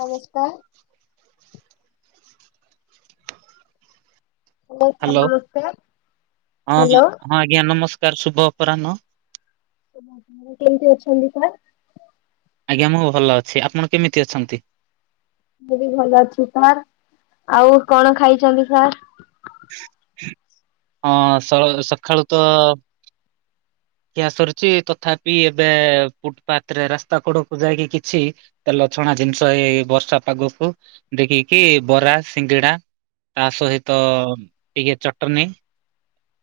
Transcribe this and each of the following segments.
ନମସ୍କାର। ହ sir hello ନମସ୍କାର ହଁ ହ୍ୟାଲୋ। ହଁ ଆଜ୍ଞା ନମସ୍କାର ଶୁଭ ଅପରାହ୍ନ। କେମିତି ଅଛନ୍ତି ସାର୍। ଆଜ୍ଞା ମୁଁ ଭଲ ଅଛି ଆପଣ କେମିତି ଅଛନ୍ତି। ମୁଁ ବି ଭଲ ଅଛି ସାର୍ ଆଉ କଣ ଖାଇଛନ୍ତି ସାର୍। ହଁ ସ ସକାଳୁ ତ। ସରିଛି ତଥାପି ଏବେ ଫୁଟପାଥ ରେ ରାସ୍ତା କଡକୁ ଯାଇକି କିଛି। ତେଲଛଣା ଜିନିଷ ଏଇ ବର୍ଷା ପାଗକୁ ଦେଖିକି ବରା ସିଙ୍ଗିଡା। ତା ସହିତ ଟିକେ ଚଟଣି।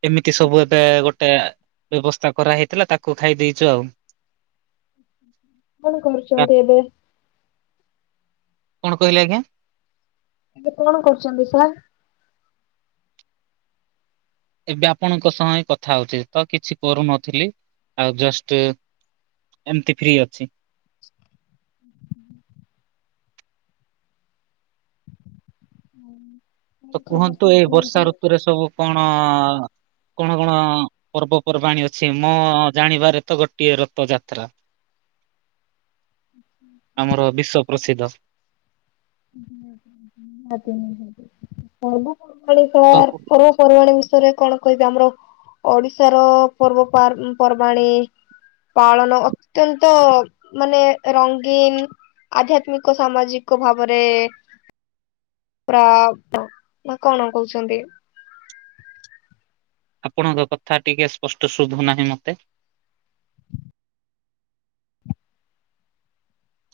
ଏମିତି ସବୁ ଏବେ ଗୋଟେ ବ୍ୟବସ୍। ସ୍ତା କରା ହେଇଥିଲା ତାକୁ ଖାଇ ଦେଇଛୁ ଆଉ। କଣ ଆ- କରୁଛନ୍ତି ଏବେ। କଣ କହିଲେ ଆଜ୍ଞା। ଏବେ କଣ କରୁଛନ୍ତି ସାର୍। ଏବେ ଆପଣଙ୍କ ସହ ହିଁ କଥା ହଉଚି ତ କିଛି କରୁନଥିଲି ଆଉ ଜଷ୍ଟ। ଏମିତି ଫ୍ରି ଅଛି। ହୁଁ। ତ କୁହନ୍ତୁ ଏଇ ବର୍ଷା ଋତୁରେ ସବୁ କଣ କଣ କଣ ପର୍ବପର୍ବାଣୀ ଅଛି ମୋ ଜାଣିବାରେ ତ ଗୋଟିଏ ରଥଯାତ୍ରା। ଆମର ବିଶ୍ଵ ପ୍ରସିଦ୍ଧ। [inaudible] ପର୍ବପର୍ବାଣ ତ ସ କୁ- ପର୍ବପର୍ବାଣୀ ବିଷୟରେ କଣ? କହିବି ଆମର ଓଡିଶାର ପର୍ବ ପର୍ବାଣି। ପାଳନ ଅତ୍ୟନ୍ତ ମାନେ ରଙ୍ଗୀନ। ଆଧ୍ୟାତ୍ମିକ ସାମାଜିକ ଭାବରେ। ପୁରା ନା କଣ କହୁଛନ୍ତି? ଆପଣଙ୍କ କଥା ଟିକେ ସ୍ପଷ୍ଟ ଶୁଭୁ ନାହିଁ ମତେ।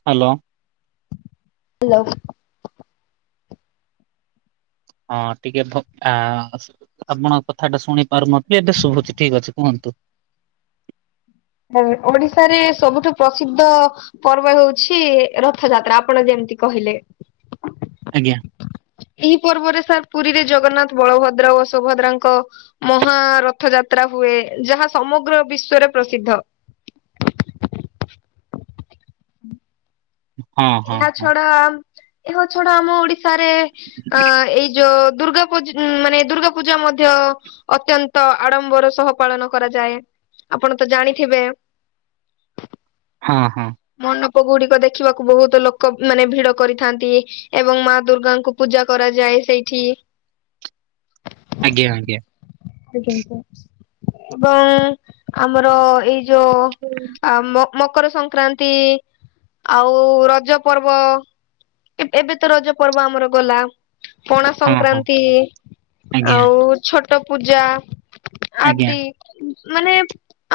ହାଲୋ। ହାଲୋ। ହଁ ଟିକେ ଫକାଅଁ ହସ। ଆପଣଙ୍କ କଥାଟା ଶୁଣି ପାରୁନଥିଲେ ଏତେ ଶୁଭୁଚି ଠିକ ଅଛି କୁହନ୍ତୁ? ହୁଁ ଓଡିଶାରେ ସବୁଠୁ ପ୍ରସିଦ୍ଧ ପର୍ବ ହେଉଛି ରଥଯାତ୍ରା ଆପଣ ଯେମତି କହିଲେ? ଆଜ୍ଞା। ଏହି ପର୍ବରେ ସାର୍ ପୁରୀରେ ଜଗନ୍ନାଥ ବଳଭଦ୍ର ଓ ସୁଭଦ୍ରାଙ୍କ ମହା ରଥଯାତ୍ରା ହୁଏ ଯାହା ସମଗ୍ର ବିଶ୍ଵରେ ପ୍ରସିଦ୍ଧ। ହଁ ହଁ ଏହା ହଁ। ଛଡା ଏହା ଛଡା ଆମ ଓଡିଶାରେ ଅ ଏଇ ଯୋଉ ଦୁର୍ଗା ପୂଜ ଉମ୍ ମାନେ ଦୁର୍ଗା ପୂଜା ମଧ୍ୟ ଅତ୍ୟନ୍ତ ଆଡମ୍ବର ସହ ପାଳନ କରାଯାଏ। ଆପଣ ତ ଜାଣିଥିବେ? ହଁ ହଁ। ମଣ୍ଡପ ଗୁଡିକ ଦେଖିବାକୁ ବହୁତ ଲୋକ ଉଁ ମାନେ ଭିଡ କରିଥାନ୍ତି। ଏବଂ ମା ଦୁର୍ଗାଙ୍କୁ ପୂଜା କରାଯାଏ ସେଇଠି। ଆଜ୍ଞା! ଆଜ୍ଞା। ଏବଂ ଆମର ଏଇ ଯୋଉ ହଉ। ଆ ମ ମକର ସଂକ୍ରାନ୍ତି ଆଉ ରଜ ପର୍ବ। ଏବ ଏବେ ତ ରଜ ପର୍ବ ଆମର ଗଲା। ପଣା ହଁ ହଁ ସଂକ୍ରାନ୍ତି ଆଜ୍ଞା ଆଉ ଛଟ ପୂଜା ଆଜ୍ଞା ଆଦି ମାନେ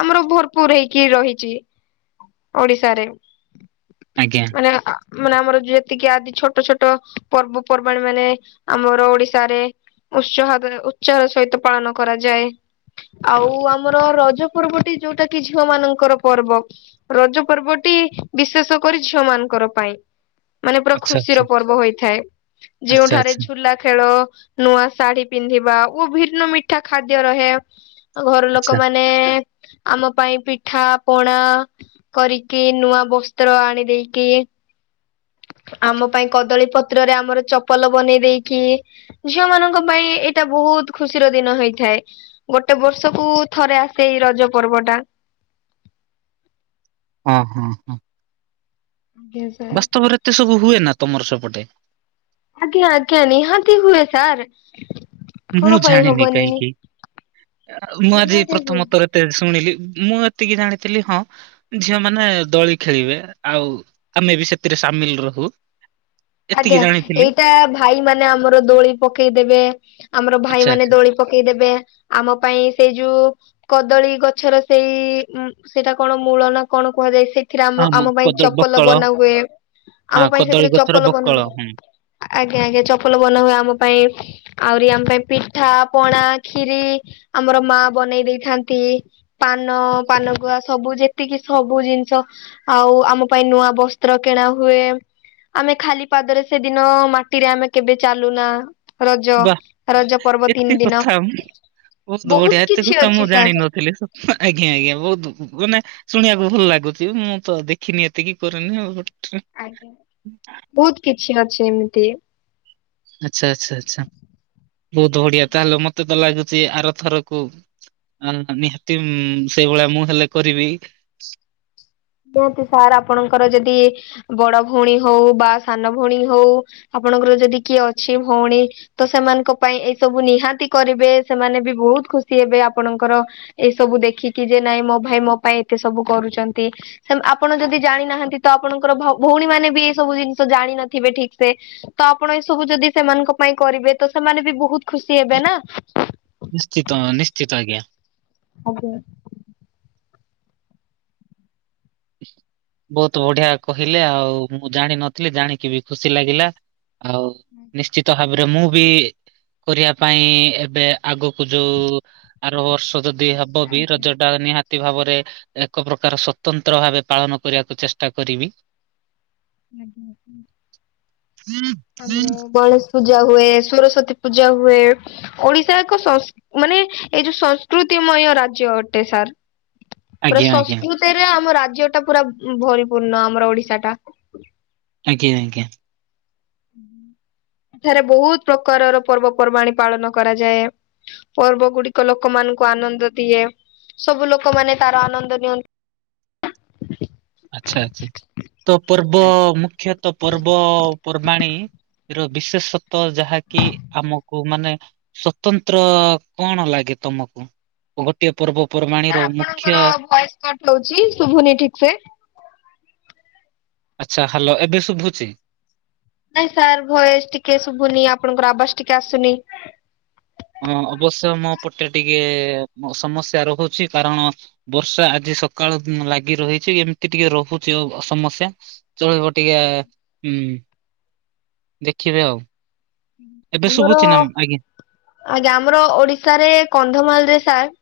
ଆମର ଭରପୁର ହେଇକି ରହିଚି। ଓଡିଶାରେ। ଆଜ୍ଞା। ମାନେ ଆ ଆ ମାନେ ଆମର ଯେତିକି ଆଦି ଛୋଟ ଛୋଟ ପର୍ବପର୍ବାଣି ମାନେ ଆମର ଓଡିଶାରେ ଉତ୍ସହାତ ଉଚାହର ସହିତ ପାଳନ କରାଯାଏ। ଆଉ ଆମର ରଜ ପର୍ବଟି ଯୋଉଟା କି ଝିଅ ମାନଙ୍କର ପର୍ବ। ରଜ ପର୍ବଟି ବିଶେଷ କରି ଝିଅ ମାନଙ୍କର ପାଇଁ। ମାନେ ପୁରା ଆଚ୍ଛା ଖୁସିର ପର୍ବ ହୋଇଥାଏ ଆଚ୍ଛା ଯୋଉଁଠାରେ ଝୁଲା ଖେଳ ନୂଆ ଶାଢୀ ପିନ୍ଧିବା ଓ ଭିନ୍ନ ମିଠା ଖାଦ୍ୟ ରହେ ଘର ଆଚ୍ଛା ଆଚ୍ଛା ଆଚ୍ଛା ଲୋକମାନେ ମାନେ ଆମ ପାଇଁ ପିଠା ପଣା କରିକି ନୂଆ ବସ୍ତ୍ର ଆଣି ଦେଇକି ଆମ ପାଇଁ କଦଳୀ ପତ୍ରରେ ଆମର ଚପଲ ବନେଇ ଦେଇକି ଝିଅ ମାନଙ୍କ ପାଇଁ ଏ ଏଇଟା ବୋହୁତ ଖୁସିର ଦିନ ହେଇଥାଏ। ଗୋଟେ ବର୍ଷକୁ ଥରେ ଆସେ ଏଇ ରଜ ପର୍ବ ଟା। ହଁ ହଁ ହଁ। ଆଜ୍ଞା [unintelligible] ବାସ୍ତବରେ ଏତେ ସବୁ ହୁଏ ନା ତମର ସେପଟେ। ଆଜ୍ଞା ଆଜ୍ଞା ନିହାତି ହୁଏ ସାର୍। କଣ ମୁଁ ପାଇଁ ଜାଣିନି ହବନିନି କାଇଁକି ଅ ଉ ମୁଁ ଆଜି ନିହାତି ହୁଏ। ପ୍ରଥମତଃ ଯେତେବେଳେ ଶୁଣିଲି ମୁଁ ଏତିକି ଜାଣିଥିଲି ହଁ ଝିଅ ମାନେ ଦୋଳି ଖେଳିବେ ଆଉ ଆମେ ବି ସେଥିରେ ସାମିଲ ରହୁ। ଆଜ୍ଞା ଏତିକି ଜାଣିଥିଲି ଏଇଟା ଭାଇ ମାନେ ଆମର ଦୋଳି ପକେଇ ଦେବେ ଆମର ଭାଇ ଆଚ୍ଛା ମାନେ ଆଚ୍ଛା ଦୋଳି ପକେଇଦେବେ ଆମ ପାଇଁ ସେଇ ଯୋଉ କଦଳୀ ଗଛର ସେଇ ଉଁ ସେଇଟା କଣ ମୂଳ ନା କଣ କୁହାଯାଏ ସେ ସେଟା ହଁ ଆମ ମ ଆମ ପାଇଁ କଦ ଚପଲ ବକଳ ବନାହୁଏ ହଁ ଆମ ପାଇଁ କଦଳୀ ସେଥିରେ ଚ ଗଛର ବକଳ ହୁଁ। ଆଜ୍ଞା ଆଜ୍ଞା ଚପଲ ବନାହୁଏ ଆମ ପାଇଁ। ଆଉରି ଆମ ପାଇଁ ପିଠା ପଣା ଖିରି ଆମର ମା ବନେଇ ଦେଇଥାନ୍ତି। ପାନ ପାନଗୁଆ ସବୁ ଯେ ଏତିକି ସବୁ ଜିନିଷ ଆଉ ଆମ ପାଇଁ ନୂଆ ବସ୍ତ୍ର କିଣା ହୁଏ। ଆମେ ଖାଲି ପାଦରେ ସେଦିନ ମାଟିରେ ଆମେ କେବେ ଚାଲୁନା। ରଜ ବାଃ ରଜପର୍ବ ଏତେ ତିନିଦିନ। କଥା ମୁଁ- ବଢିଆ ବହୁତ ଏତେ କିଛି କଥା ମୁଁ ଅଛି ସାର୍। ଜାଣିନଥିଲି ଆଜ୍ଞା ଆଜ୍ଞା ବହୁତ ଗୁନେ ଶୁଣିବାକୁ ଭଲ ଲାଗୁଛି ମୁଁ ତ ଦେଖିନି ଏତିକି କରିନି ଆଉ। ଆଜ୍ଞା। ବହୁତକିଛି ଅଛି ଏମିତି ଆଚ୍ଛା ଆଚ୍ଛା ଆଚ୍ଛା ବହୁତ ବଢିଆ ତାହେଲେ ମତେ ତ ଲାଗୁଛି ଆରଥରକୁ ଆ ନିହାତି ସେଇଭଳିଆ ମୁଁ ହେଲେ କରିବି। ସାର୍ ଆପଣଙ୍କର ଯଦି ବଡ ଭଉଣୀ ହଉ, ବା ସାନ ଭଉଣୀ ହଉ। ଆପଣଙ୍କର ଯଦି କିଏଅଛି ଭଉଣୀ ତ ସେମାନଙ୍କ ପାଇଁ ଏଇସବୁ ନିହାତି କରିବେ ସେମାନେ ବି ବହୁତ ଖୁସିହେବେ ଆପଣଙ୍କର ଏସବୁ ଦେଖିକି ଯେ ନାଇଁ ମୋ ଭାଇ ମୋ ପାଇଁ ଏତେ ସବୁ କରୁଛନ୍ତି। ଆପଣ ଯଦି ଜାଣିନାହାନ୍ତି ତ ଆପଣଙ୍କର ଭଉଣୀ ମାନେ ବି ଏଇସବୁ ଜିନଷ ଜାଣିିନଥିବେ ଠିକ୍ ସେ। ତ ଆପଣ ଏ ସବୁ ଯଦି ସେମାନଙ୍କ ପାଇଁ କରିବେ ତ ସେମାନେ ବି ବହୁତ ଖୁସି ହେବେ ନା। ନିଶ୍ଚିତ ନିଶ୍ଚିତ ଆଜ୍ଞା। ଆଜ୍ଞା। ବହୁତ ବଢିଆ କହିଲେ ଆଉ ମୁଁ ଜାଣିନଥିଲି। ଜାଣିକି ବି ଖୁସି ଲାଗିଲା। ଆଉ ହୁଁ। ନିଶ୍ଚିତ ଭାବରେ ମୁଁ ବି କରିବା ପାଇଁ ଏବେ ଆଗକୁ ଯୋଉ ଆରବର୍ଷ ବି ହବକି ରଜଟା ନିହାତି ଭାବରେ ଏକପ୍ରକାର ସତନ୍ତ ନ୍ତ୍ର ଭାବେ ପାଳନ କରିବାକୁ ଚେଷ୍ଟା କରିବି। ବ [unintelligible] ପୂଜା ହୁଏ ସ୍ଵରସ୍ଵତୀ ପୂଜା ହୁଏ। ଓଡିଶା ଏକ ସଂସ ମାନେ ଏଇ ଯୋଉ ସଂସ୍କୃତିମୟ ରାଜ୍ୟ ଅଟେ ସାର୍। ପୁରା ଆଜ୍ଞା ଆଜ୍ଞା ସଂସ୍କୃତିରେ ଆମ ରାଜ୍ୟଟା ପୁରା ଭରିପୂର୍ଣ ଆମର ଓଡିଶା ଟା। ଆଜ୍ଞା ଆଜ୍ଞା। ଏଠାରେ ବହୁତ ପ୍ରକାରର ପର୍ବପର୍ବାଣିୀ ପାଳନ କରାଯାଏ। ପର୍ବ ଗୁଡିକ ଲୋକମାନଙ୍କୁ ଆନନ୍ଦ ଦିଏ। ସବୁ ଲୋକମାନେ ତାର ଆନନ୍ଦ ନିଅନ୍ତି। ଆଚ୍ଛା ଆଚ୍ଛା। ତ ପର୍ବ ମୁଖ୍ୟତଃ ପର୍ବପର୍ବାଣି। ର ବିଶେଷତ୍ୱ ଯାହାକି ଆମକୁ ମାନେ ସ୍ଵତନ୍ତ୍ର କଣ ଲାଗେ ତମକୁ? ଭାରତିୟ ପର୍ବପର୍ବାଣିର ମୁଖ୍ୟ କଟ୍ ହଉଛି ଶୁଭୁନି ଠିକ୍ ସେ? ଆଚ୍ଛା। ହାଲୋ ଏବେ ଶୁଭୁଛି,? ନାଇଁ ସାର୍ ଭୟସେ୍ ଟିକେ ଶୁଭୁନି ଆପଣଙ୍କର ଆବାଜ୍ ଟିକେ ଆସୁନି। ହଁ ଅବଶ୍ୟ ମୋପଟେ ଟିକେ ସମସ୍ୟା ରହୁଛି କାରଣ ବର୍ଷା ଆଜି ସକାଳୁ ଲାଗିରହିଛି ଏମତି ଟିକେ ରହୁଛି ସମସ୍ୟା। ଚଳିବ ଟିକେ ହୁଁ। ଦେଖିବେ ଆଉ। ଏବେ ଆମର। ଶୁଭୁଛି ନା ଆଜ୍ଞା ଆଜ୍ଞା ଆମର ଓଡିଶାରେ କନ୍ଧମାଳରେ ସାର୍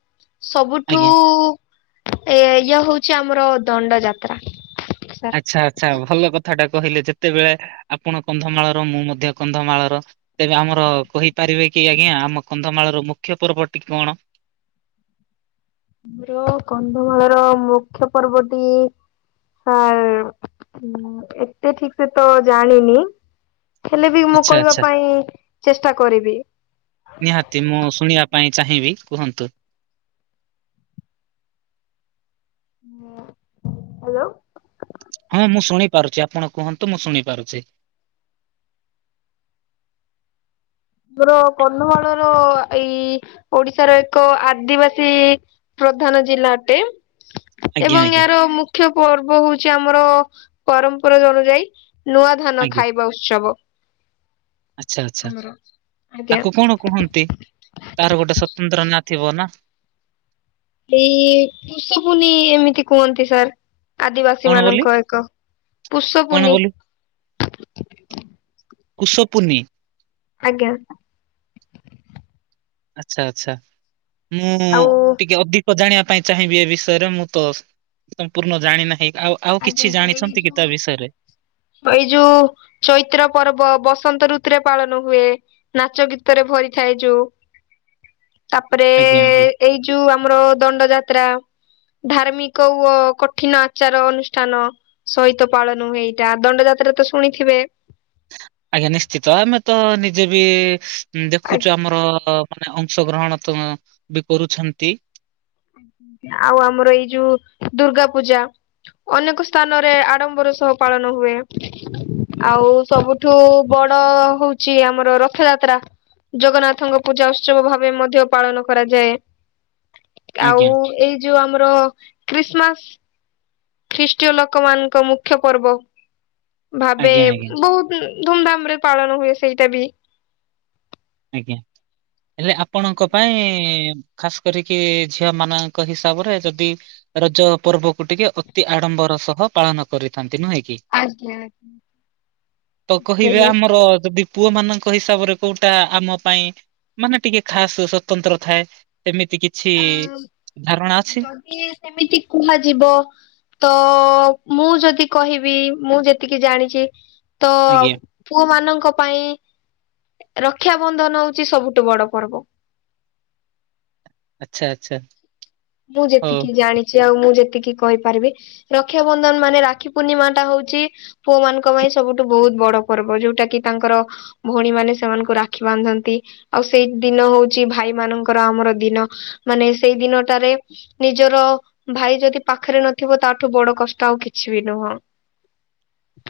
ସବୁଠୁ ଆଜ୍ଞା। ଏ ଇଏ ହଉଛି ଆମର ଦଣ୍ଡ ଯାତ୍ରା। ସାର୍। ଆଚ୍ଛା ଆଚ୍ଛା ଭଲ କଥାଟା କହିଲେ ଯେତେବେଳେ ଆପଣ କନ୍ଧମାଳର ମୁଁ ମଧ୍ୟ କନ୍ଧମାଳର। ତେବେ ଆମର କହିପାରିବେ କି ଆଜ୍ଞା ଆମ କନ୍ଧମାଳର ମୁଖ୍ୟ ପର୍ବଟି କଣ? ଆମର କନ୍ଧମାଳର ମୁଖ୍ୟ ପର୍ବଟି। ସାର୍ ଏତେ ଠିକ ସେ ତ ଜାଣିନି। ହେଲେ ବି ମୁଁ ଆଚ୍ଛା କହିବା ଆଚ୍ଛା ପାଇଁ ଚେଷ୍ଟା କରିବି। ନିହାତି ମୁଁ ଶୁଣିବା ପାଇଁ ଚାହିଁବି କୁହନ୍ତୁ? ହଁ ହାଲୋ। ହଁ ମୁଁ ଶୁଣି ପାରୁଚି ଆପଣ କୁହନ୍ତୁ ମୁଁ ଶୁଣି ପାରୁଚି। ଆମର କନ୍ଧମାଳର ଏଇ ଓଡିଶାର ଏକ ଆଦିବାସୀ ପ୍ରଧାନ ଜିଲ୍ଲା ଅଟେ। ଆଜ୍ଞା ଏବଂ ଆଜ୍ଞା ଏହାର ମୁଖ୍ୟ ପର୍ବ ହଉଛି ଆମର ପରମ୍ପରା ଅନୁଯାୟୀ ନୂଆ ଧାନ ଆଜ୍ଞା ଖାଇବା ଉତ୍ସବ। ଆଚ୍ଛା ଆଚ୍ଛା ଆମର ଆଜ୍ଞା ତାକୁ କଣ କୁହନ୍ତି ତାର ଗୋଟେ ସ୍ଵତନ୍ତ୍ର ନା ଥିବ ନା? ଏଇ କୁଷପୁନେଇ ଏମିତି କୁହନ୍ତି ସାର୍। ଆଦିବାସୀ କଣ ବୋଲି ମାନଙ୍କର ତ ପୁଷୁ ପୁନେଇ। କୁଶପୁନେଈ? ଆଜ୍ଞା। ଆଚ୍ଛା ଆଚ୍ଛା ମୁଁ ଆଉ ଟିକେ ଅଧିକ୍ ତ ଜାଣିବା ପାଇଁ ଚାହିଁବି ଏ ବିଷୟରେ ମୁଁ ତ ସମ୍ପୂର୍ଣ୍ଣ ଜାଣି ନାହିଁ ଆଉ ଆଉ ଆଜ୍ଞା କିଛି ସାର୍ ଏଇ ଜାଣିଛନ୍ତି କି ଯୋଉ ତା ବିଷୟରେ? ଏଇ ଯୋଉ ଚୈତ୍ର ପର୍ବ ବସନ୍ତ ଋତୁରେ ପାଳନ ହୁଏ। ନାଚ ଗୀତରେ ଭରିଥାଏ ଯୋଉ ତାପରେ ଆଜ୍ଞା ଆଜ୍ଞା ଏଇ ଯୋଉ ଆମର ଦଣ୍ଡ ଯାତ୍ରା ଧାର୍ମିକ ଓ କଠିନ ଆଚାର ଅନୁଷ୍ଟ୍ ସ୍ଥାନ ସହିତ ପାଳନ ହୁଏ ଏଇଟା ଦଣ୍ଡ ଯାତ୍ରା ତ ଶୁଣିଥିବେ। ଆଜ୍ଞା ନିଶ୍ଚିତ ଆମେ ତ ନିଜେ ବି ଦେଖୁଚୁ ଆମର ଆମ ମାନେ ଅଂଶ ଗ୍ରହଣ ତ ବି କରୁଛନ୍ତି। ଆଉ ଆମର ଏଇ ଯୋଉ ଦୁର୍ଗା ପୂଜା। ଅନେକ ସ୍ଥାନରେ ଆଡମ୍ବର ସହ ପାଳନ ହୁଏ। ଆଉ ସବୁଠୁ ବଡ ହୋଉଛି ଆମର ରଥଯାତ୍ରା। ଜଗନ୍ନାଥଙ୍କ ପୂଜା ଉତ୍ସବ ଭାବେ ମଧ୍ୟ ପାଳନ କରାଯାଏ। ଆଉ ଆଜ୍ଞା ଏଇ ଯୋଉ ଆମର ଖ୍ରୀଷ୍ଟମାସ। ଖ୍ରୀଷ୍ଟୟ ଲୋକ ମାନଙ୍କ ମୁଖ୍ୟ ପର୍ବ ଭାବେ ଆଜ୍ଞା ଆଜ୍ଞା ବହୁତ ଧୁମ୍ ଧାମ୍ ରେ ପାଳନ ହୁଏ ସେଇଟା ବି। ଆଜ୍ଞା। ହେଲେ ଆପଣଙ୍କ ପାଇଁ ଖାସ୍ କରିକି ଝିଅ ମାନଙ୍କ ହିସାବରେ ଯଦି ରଜ ପର୍ବକୁ ଟିକେ ଅତି ଆଡମ୍ବର ସହ ପାଳନ କରିଥାନ୍ତି ନୁହେଁ କି? ଆଜ୍ଞା। ତ କହିବେ ବୋଇଲେ ଆମର ଯଦି ପୁଅ ମାନଙ୍କ ହିସାବରେ କୋଉ ଟା ଆମ ପାଇଁ ମାନେ ଟିକେ ଖାସ୍ ସ୍ଵତନ୍ତ୍ର ଥାଏ ସେମିତି କି ଛି ଧାରଣା ଅଛି? ଏ ସେମିତି କୁହାଯିବ ତ ମୁଁ ଯଦି କହିବି, ମୁଁ ଯେତିକି ଜାଣିଛି ତ ଆଜ୍ଞା ପୁଅ ମାନଙ୍କ ପାଇଁ ରକ୍ଷାବନ୍ଧନ ହଉଛି ସବୁଠୁ ବଡ ପର୍ବ। ଆଚ୍ଛା, ଆଚ୍ଛା। ମୁଁ ହଉ ଯେତିକି ଜାଣିଛି ଆଉ ମୁଁ ଯେତିକି କହିପାରିବି ରକ୍ଷାବନ୍ଧନ ମାନେ ରାକ୍ଷୀ ପୂର୍ଣ୍ଣିମା ଟା ହଉଛି ପୁଅ ମାନଙ୍କ ପାଇଁ ସବୁଠୁ ବହୁତ ବଡ ପର୍ବ। ଯୋଉଟା କି ତାଙ୍କର ଭଉଣୀମାନେ ସେମାନଙ୍କୁ ରାକ୍ଷୀ ବାନ୍ଧନ୍ତି। ଆଉ ସେଇ ଦିନ ହଉଛି ଭାଇ ମାନଙ୍କର ଆମର ଦିନ ମାନେ ସେଇ ଦିନଟାରେ ନିଜର ଭାଇ ଯଦି ପାଖରେ ନଥିବ, ତାଠୁ ବଡ କଷ୍ଟ ଆଉ କିଛି ବି ନୁହଁ। [inaudible]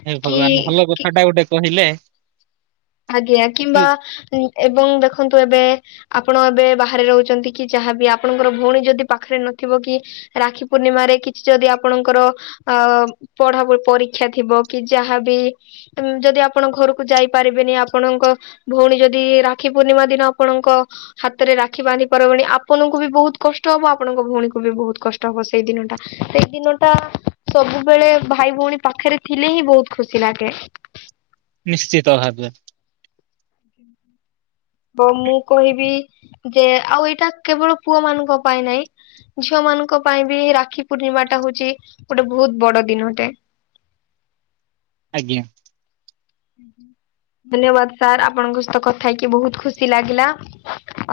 ହେ କି ଭଗବାନ, ଭଲ କଥା ଟା ଗୋଟେ କହିଲେ। ଆଜ୍ଞା କିମ୍ବା ଏବଂ ଦେଖନ୍ତୁ ଏବେ ଆପଣ ଏବେ ବାହାରେ ରହୁଛନ୍ତି କି ଯାହାବି ଆପଣଙ୍କର ଭଉଣୀ ଯଦି ପାଖରେ ନଥିବ କି ରାକ୍ଷୀ ପୂର୍ଣ୍ଣିମାରେ କିଛି ଯଦି ଆପଣଙ୍କର ଅ ପଢା ପଢି ପରୀକ୍ଷା ଥିବ କି ଯାହାବି ଯଦି ଆପଣ ଘରକୁ ଯାଇପାରି ଆପଣଙ୍କ ଭଉଣୀ ଯଦି ରାକ୍ଷୀ ପୂର୍ଣ୍ଣିମା ଦିନ ଆପଣଙ୍କ ହାତରେ ରାକ୍ଷୀ ବାନ୍ଧି ପାରିବନି, ଆପଣଙ୍କୁ ବି ବହୁତ କଷ୍ଟ ହବ। ଆପଣଙ୍କ ଭଉଣୀକୁ ବି ବହୁତ କଷ୍ଟ ହବ। କଷ୍ଟ ହବ ସେଇ ଦିନଟା। ସେଇ ଦିନଟା ସବୁବେଳେ ଭାଇ ଭଉଣୀ ପାଖରେ ଥିଲେ ହିଁ ବହୁତ୍ ଖୁସି ଲାଗେ। ନିଶ୍ଚିତ ଭାବେ। [inaudible] ମୁଁ କହିବି ଯେ ଆଉ ଏଇଟା କେବଳ ପୁଅ ମାନଙ୍କ ପାଇଁ ନାଇଁ ଝିଅ ମାନଙ୍କ ପାଇଁ ବି ରାକ୍ଷୀ ପୂର୍ଣ୍ଣିମା ଟା ହଉଛି, ଗୋଟେ ବହୁତ ବଡ ଦିନଟେ। ଆଜ୍ଞା ହୁଁ ହୁଁ ଧନ୍ୟବାଦ ସାର୍, ଆପଣଙ୍କ ସହିତ କଥା ହେଇକି ବହୁତ ଖୁସି ଲାଗିଲା।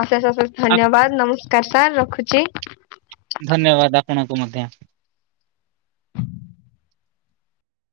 ଅଶେଷ ଅଶେଷ ଆପ- ଧନ୍ୟବାଦ। ନମସ୍କାର ସାର୍, ରଖୁଛି। ଧନ୍ୟବାଦ ଆପଣଙ୍କୁ ମଧ୍ୟ। [inaudible]